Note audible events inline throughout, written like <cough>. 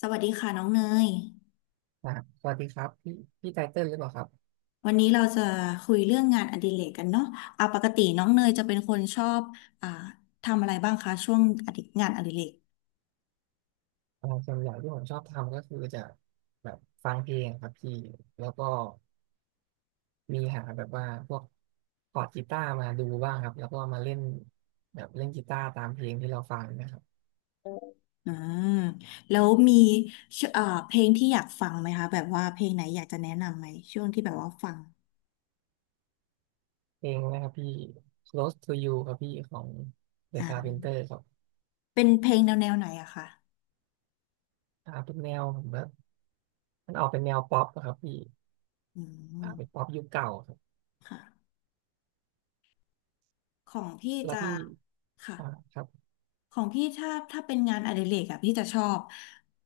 สวัสดีค่ะน้องเนย อ่าสวัสดีครับพี่พี่ไตเติ้ลหรือเปล่าครับวันนี้เราจะคุยเรื่องงานอดิเรกกันเนาะเอาปกติน้องเนยจะเป็นคนชอบอ่าทำอะไรบ้างคะช่วงอดิงานอดิเรกส่วนใหญ่ที่ผมชอบทำก็คือจะแบบฟังเพลงครับพี่แล้วก็มีหาแบบว่าพวกคอร์ดกีตาร์มาดูบ้างครับแล้วก็มาเล่นแบบเล่นกีตาร์ตามเพลงที่เราฟังนะครับอืมแล้วมีชอ่าเพลงที่อยากฟังไหมคะแบบว่าเพลงไหนอยากจะแนะนำไหมช่วงที่แบบว่าฟังเพลงนะครับพี่ Close to You ครับพี่ของ The อ่ Carpenter าครับเป็นเพลงแนวแนวไหนอะคะเป็นแนวผมว่ามันออกเป็นแนวป๊อปอะครับพี่อืเป็นมป๊อปยุคเก่าครับค่ะของพี่แล้วจะพี่ค่ะ อ่าครับของพี่ถ้าถ้าเป็นงานอดิเรกอะพี่จะชอบ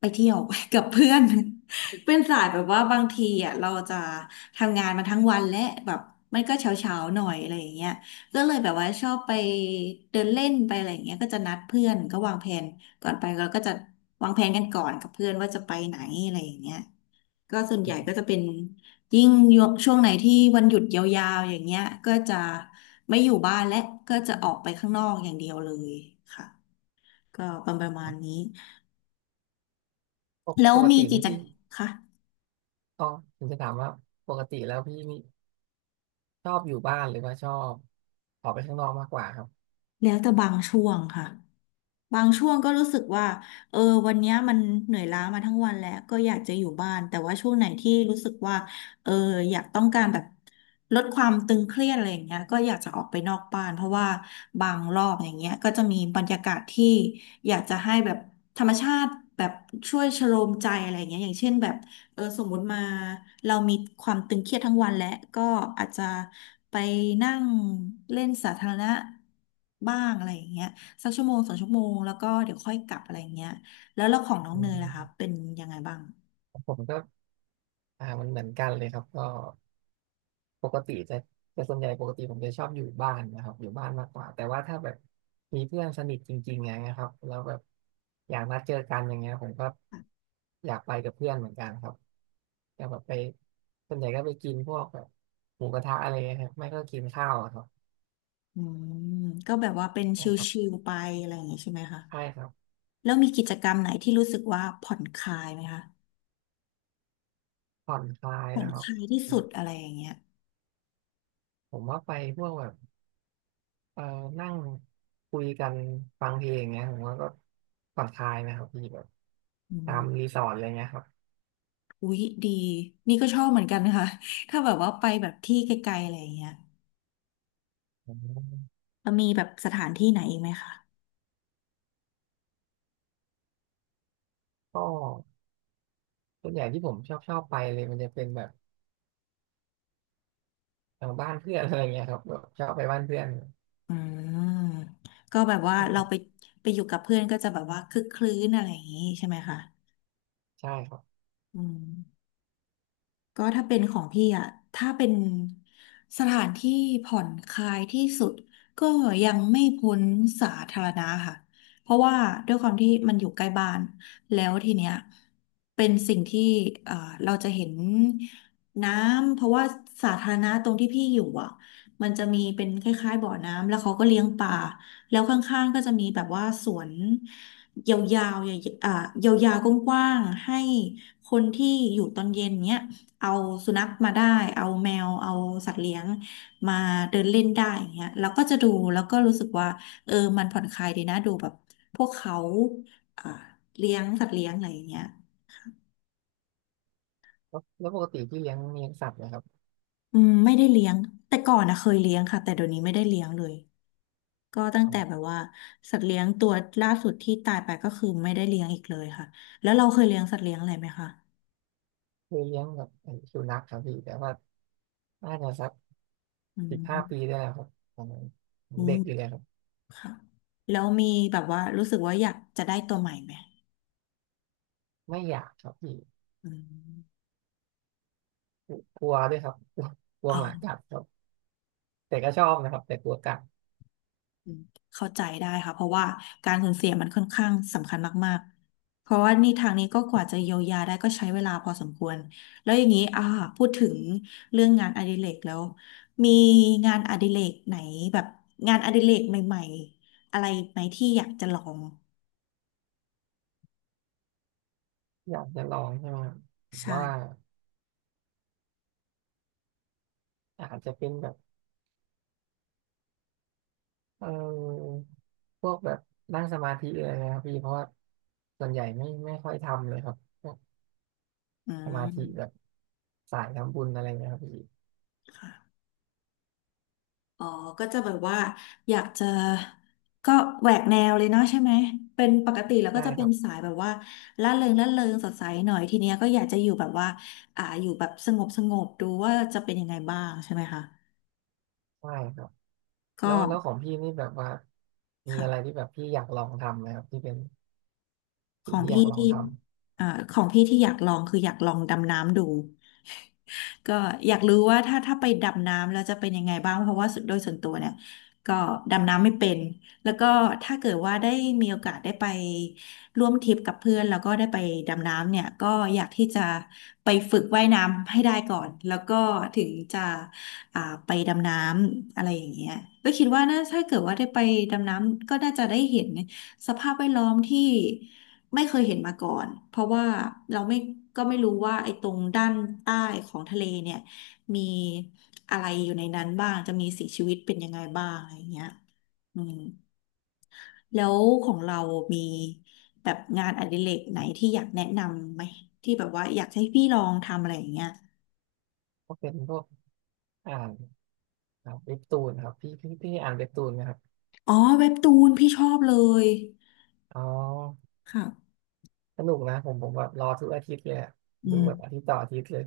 ไปเที่ยว <laughs> กับเพื่อน <laughs> เป็นสายแบบว่าบางทีอะเราจะทำงานมาทั้งวันและแบบมันก็เช้าเช้าหน่อยอะไรอย่างเงี้ยก็เลยแบบว่าชอบไปเดินเล่นไปอะไรอย่างเงี้ยก็จะนัดเพื่อนก็วางแผนก่อนไปเราก็จะวางแผนกันก่อนกับเพื่อนว่าจะไปไหนอะไรอย่างเงี้ยก็ส่วนใหญ่ก็จะเป็นยิ่งช่วงไหนที่วันหยุดยาวๆอย่างเงี้ยก็จะไม่อยู่บ้านและก็จะออกไปข้างนอกอย่างเดียวเลยค่ะ ก็ประมาณนี้ปกแล้ปวกมีติกินี่จกรรพี่มค่ะอ๋อผมจะถามว่าปกติแล้วพี่มี ชอบอยู่บ้านหรือว่าชอบออกไปข้างนอกมากกว่าครับแล้วแต่บางช่วงค่ะ บางช่วงก็รู้สึกว่า เออวันเนี้ยมันเหนื่อยล้ามาทั้งวันแล้วก็อยากจะอยู่บ้าน แต่ว่าช่วงไหนที่รู้สึกว่า เอออยากต้องการแบบลดความตึงเครียดอะไรอย่างเงี้ยก็อยากจะออกไปนอกบ้านเพราะว่าบางรอบอย่างเงี้ยก็จะมีบรรยากาศที่อยากจะให้แบบธรรมชาติแบบช่วยชโลมใจอะไรอย่างเงี้ยอย่างเช่นแบบเออสมมุติมาเรามีความตึงเครียดทั้งวันและก็อาจจะไปนั่งเล่นสาธารณะบ้างอะไรอย่างเงี้ย สักชั่วโมงสองชั่วโมงแล้วก็เดี๋ยวค่อยกลับอะไรเงี้ยแล้วของน้องอืเนยล่ะคะมเป็นยังไงบ้างผมก็มันเหมือนกันเลยครับก็ปกติจะแต่ส่วนใหญ่ปกติผมจะชอบอยู่บ้านนะครับอยู่บ้านมากกว่าแต่ว่าถ้าแบบมีเพื่อนสนิทจริงๆอย่างเงี้ยครับแล้วแบบอยากนัดเจอกันอย่างเงี้ยผมก็อยากไปกับเพื่อนเหมือนกันครับอยากแบบไปส่วนใหญ่ก็ไปกินพวกแบบหมูกระทะอะไรเงี้ยครับไม่ก็กินข้าวอะครับอืมก็แบบว่าเป็นอ๋ชครับิลๆไปอะไรอย่างงี้ใช่ไหมคะใช่ครับแล้วมีกิจกรรมไหนที่รู้สึกว่าผ่อนคลายไหมคะผ่อนคลายผ่อนนะครัคบลายที่สุดอะไรอย่างเงี้ยผมว่าไปพวกแบบ เอ่อนั่งคุยกันฟังเพลงเงี้ยผมว่าก็ผ่อนคลายนะครับพี่แบบอืตามมรีสอร์ทอะไรเงี้ยครับอุ๊ยดีนี่ก็ชอบเหมือนกันนะคะ <laughs> ถ้าแบบว่าไปแบบที่ไกลๆอะไรอย่างเงี้ยอมแล้วมีแบบสถานที่ไหนอีกไหมคะก็ส่วนใหญ่ที่ผมชอบไปเลยมันจะเป็นแบบบ้านเพื่อนอะไรเงี้ยครับแบบชอบไปบ้านเพื่อนอืมก็แบบว่าชอเราบไปไปอยู่กับเพื่อนก็จะแบบว่าคึกคลื้นอะไรอย่างงี้ใช่ไหมคะใช่ครับอืม ก็ถ้าเป็นของพี่อะถ้าเป็นสถานที่ผ่อนคลายที่สุดก็ยังไม่พ้นสาธารณะค่ะ เพราะว่าด้วยความที่มันอยู่ใกล้บ้านแล้วทีเนี้ยเป็นสิ่งที่เอ่อเราจะเห็นน้ำ เพราะว่าสาธารณะตรงที่พี่อยู่อ่ะมันจะมีเป็นคล้ายๆบ่อน้ำ แล้วเขาก็เลี้ยงปลาแล้วข้างๆก็จะมีแบบว่าสวนยาวๆใหญ่ๆยาวๆกว้างๆให้คนที่อยู่ตอนเย็นเนี้ย เอาสุนัขมาได้เอาแมวเอาสัตว์เลี้ยงมาเดินเล่นได้อย่างเงี้ยเราก็จะดูแล้วก็รู้สึกว่าเออมันผ่อนคลายดีนะดูแบบพวกเขาอ่าเลี้ยงสัตว์เลี้ยงอะไรอย่างเงี้ยแล้วแล้วปกติพี่เลี้ยงสัตว์ไหมครับอืมไม่ได้เลี้ยงแต่ก่อนนะเคยเลี้ยงค่ะแต่เดี๋ยวนี้ไม่ได้เลี้ยงเลยก็ตั้งอ๋แต่แบอบว่าสัตว์เลี้ยงตัวล่าสุดที่ตายไปก็คือไม่ได้เลี้ยงอีกเลยค่ะแล้วเราเคยเลี้ยงสัตว์เลี้ยงอะไรไหมคะเคยเลี้ยงแบบไอ้สุนัขครับพี่แต่ว่าน่าจะสักอื15 ปีมได้แล้วครับตอนนั้นอืเด็มกอยู่เลยครับค่ะแล้วมีแบบว่ารู้สึกว่าอยากจะได้ตัวใหม่ไหมไม่อยากครับพี่อืมกลัวด้วยครับกลัวกลัวอ๋อ หมากัดครับแต่ก็ชอบนะครับแต่กลัวกัด อืมเข้าใจได้ค่ะเพราะว่าการสูญเสียมันค่อนข้างสำคัญมากๆเพราะว่านี่ทางนี้ก็กว่าจะเยียวยาได้ก็ใช้เวลาพอสมควรแล้วอย่างนี้พูดถึงเรื่องงานอดิเรกแล้วมีงานอดิเรกไหนแบบงานอดิเรกใหม่ๆอะไรไหมที่อยากจะลองอยากจะลองใช่ไหมครับผมว่าใช่อาจจะเป็นแบบเออพวกแบบนั่งสมาธิอะไรนะครับพี่เพราะว่าส่วนใหญ่ไม่ค่อยทำเลยครับพวกอืสมาธิแบมบสายทำบุญอะไรเงี้ยครับพี่ค่ะ อ๋อ ก็จะแบบว่าอยากจะก็แหวกแนวเลยเนาะใช่ไหม เป็นปกติแล้วก็ใช่จะคเป็รันบสายแบบว่าล่าเริงล่าเริงสดใสหน่อยทีเนี้ยก็อยากจะอยู่แบบว่าอยู่แบบสงบสงบดูว่าจะเป็นยังไงบ้างใช่ไหมคะใช่ครับก็แล้วแล้วของพี่นี่แบบว่ามีอะไรค่ะที่แบบพี่อยากลองทำไหมครับที่เป็นขสิ่งองที่อยาพี่กลองที่ทอ่าของพี่ที่อยากลองคืออยากลองดำน้ำดู ก็อยากรู้ว่าถ้าถ้าไปดำน้ำแล้วจะเป็นยังไงบ้างเพราะว่าสุดโดยส่วนตัวเนี่ยก็ดำน้ำไม่เป็นแล้วก็ถ้าเกิดว่าได้มีโอกาสได้ไปร่วมทริปกับเพื่อนแล้วก็ได้ไปดำน้ำเนี่ยก็อยากที่จะไปฝึกว่ายน้ำให้ได้ก่อนแล้วก็ถึงจะอ่าไปดำน้ำอะไรอย่างเงี้ยก็คิดว่าน่าถ้าเกิดว่าได้ไปดำน้ำก็น่าจะได้เห็น สภาพแวดล้อมที่ไม่เคยเห็นมาก่อน เพราะว่าเราไม่ก็ไม่รู้ว่าไอ้ตรงด้านใต้ของทะเลเนี่ยมีอะไรอยู่ในนั้นบ้างจะมีสิ่งชีวิตเป็นยังไงบ้างอะไรอย่างเงี้ยอืมแล้วของเรามีแบบงานอดิเรกไหนที่อยากแนะนำไหมที่แบบว่าอยากให้พี่ลองทำอะไรอย่างเงี้ยำก็เป็นพวกอ่านเว็บตูนครับพี่พี่อ่านเว็บตูนไหมครับอ๋อเว็บตูนพี่ชอบเลยอ๋อค่ะสนุกนะผมแบบรอทุกอาทิตย์เลยอะอืดูมแบบอาทิตย์ต่ออาทิตย์เลย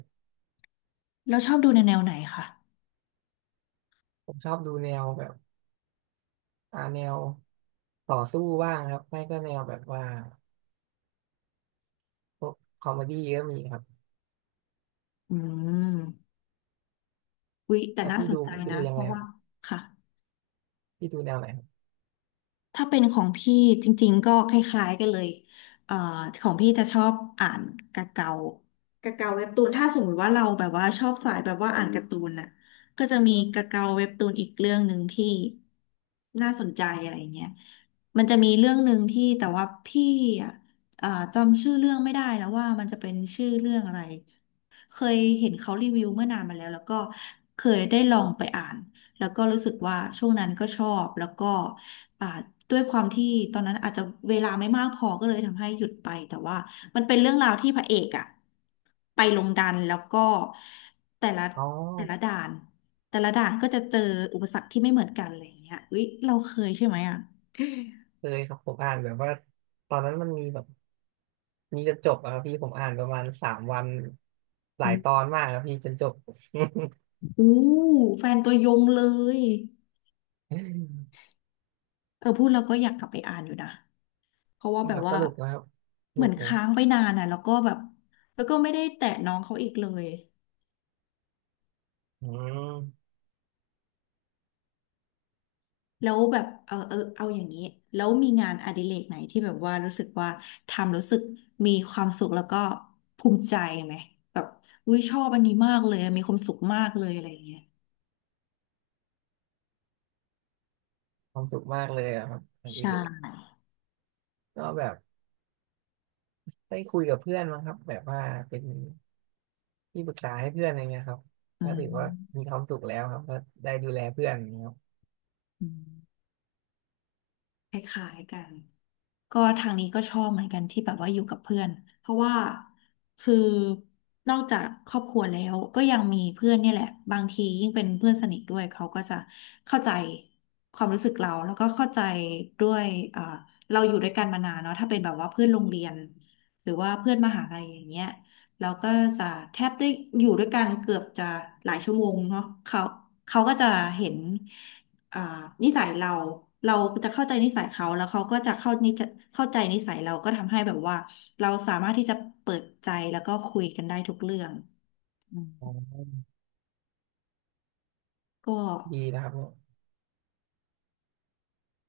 แล้วชอบดูในแนวไหนคะผมชอบดูแนวแบบแนวต่อสู้บ้างครับไม่ก็แนวแบบว่าพวกคอมเมดี้ก็มีครับอืมอุ๊ยแต่แล้วน่าพี่สดูนใจนะยังเพไงราะครัว่าบค่ะ พี่ดูแนวไหนครับถ้าเป็นของพี่จริงๆก็คล้ายๆกันเลยเอ่อของพี่จะชอบอ่านกะเกากะเกาเว็บตูนถ้าสมมติว่าเราแบบว่าชอบสายแบบว่าอ่านการ์ตูนน่ะก็จะมีกาเกาเว็บตูนอีกเรื่องหนึ่งที่น่าสนใจอะไรเงี้ยมันจะมีเรื่องหนึ่งที่แต่ว่าพี่อ่ะเอ่อจำชื่อเรื่องไม่ได้แล้วว่ามันจะเป็นชื่อเรื่องอะไรเคยเห็นเขารีวิวเมื่อนานมาแล้วแล้วก็เคยได้ลองไปอ่านแล้วก็รู้สึกว่าช่วงนั้นก็ชอบแล้วก็ อ่าด้วยความที่ตอนนั้นอาจจะเวลาไม่มากพอก็เลยทำให้หยุดไปแต่ว่ามันเป็นเรื่องราวที่พระเอกอะไปลงดันแล้วก็แต่ละอ๋อแต่ละด่านแต่ละด่านก็จะเจออุปสรรคที่ไม่เหมือนกันอะไรอย่างเงี้ยอุ๊ยเราเคยใช่ไหมอะเคยครับผมอ่านแบบว่าตอนนั้นมันมีแบบมีจนจบอะครับพี่ผมอ่านประมาณสามวันหอืลายม ตอนมากครับพี่จนจบ <laughs> อู้แฟนตัวยงเลยเออพูดแล้วก็อยากกลับไปอ่านอยู่นะเพราะว่า <laughs> แบคบรับสว่านุกนะครับสเหมืนุอนกเลยค้างไปนานอ่ะแล้วก็แบบแล้วก็ไม่ได้แตะน้องเขาอีกเลย อืมแล้วแบบเอาเออเอาอย่างนี้แล้วมีงานอดิเรกไหนที่แบบว่ารู้สึกว่าทำรู้สึกมีความสุขแล้วก็ภูมิใจไหมแบบอุ้ยชอบอันนี้มากเลยมีความสุขมากเลยอะไรอย่างเงี้ยความสุขมากเลยอะครับอันใชนี้เลย่ก็แบบได้คุยกับเพื่อนมั้งครับแบบว่าเป็น ที่ปรึกษาให้เพื่อนอะไรเงี้ยครับอืก็ถือว่ามีมความสุขแล้วครับก็ได้ดูแลเพื่อนอย่างเงี้ยครับอืมคล้ายๆกัน ก็ทางนี้ก็ชอบเหมือนกันที่แบบว่าอยู่กับเพื่อนเพราะว่าคือนอกจากครอบครัวแล้วก็ยังมีเพื่อนเนี่ยแหละบางทียิ่งเป็นเพื่อนสนิทด้วยเขาก็จะเข้าใจความรู้สึกเราแล้วก็เข้าใจด้วยอ่าเราอยู่ด้วยกันมานานเนาะถ้าเป็นแบบว่าเพื่อนโรงเรียนหรือว่าเพื่อนมหาลัยอย่างเงี้ยเราก็จะแทบได้อยู่ด้วยกันเกือบจะหลายชั่วโมงเนาะเขาก็จะเห็น อ่านิสัยเราเราจะเข้าใจนิสัยเขาแล้วเขาก็จะเข้าใจนิสัยเราก็ทำให้แบบว่าเราสามารถที่จะเปิดใจแล้วก็คุยกันได้ทุกเรื่องอืมอ๋อก็ดีนะครับเนี่ย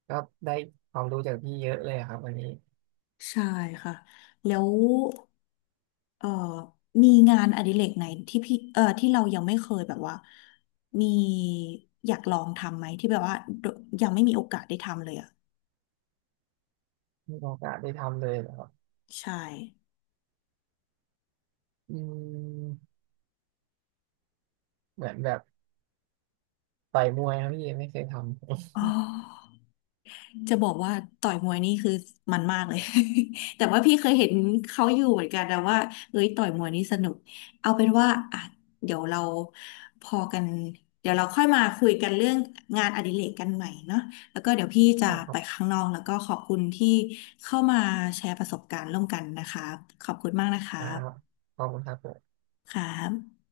ก็ได้ความรู้จากพี่เยอะเลยอะครับวันนี้ใช่ค่ะแล้วเอ่อมีงานอดิเรกไหนที่พี่ที่เรายังไม่เคยแบบว่ามีอยากลองทำไหมที่แบบว่ายังไม่มีโอกาสได้ทำเลยอ่ะมีโอกาสได้ทำเลยเหรอครับใช่อืมเหมือนแบบต่อยมวยครับพี่ไม่เคยทำ อ๋อ จะบอกว่าต่อยมวยนี่คือมันมากเลย <laughs> แต่ว่าพี่เคยเห็นเขาอยู่เหมือนกันแต่ว่าเอ้ยต่อยมวยนี่สนุกเอาเป็นว่าอ่ะเดี๋ยวเราพอกันเดี๋ยวเราค่อยมาคุยกันเรื่องงานอดิเรกกันใหม่เนาะแล้วก็เดี๋ยวพี่ <laughs> อ๋จะอคไปรับข้างนอกแล้วก็ขอบคุณที่เข้ามาแชร์ประสบการณ์ร่วมกันนะคะขอบคุณมากนะคนะครับะขอบคุณครับผมครับ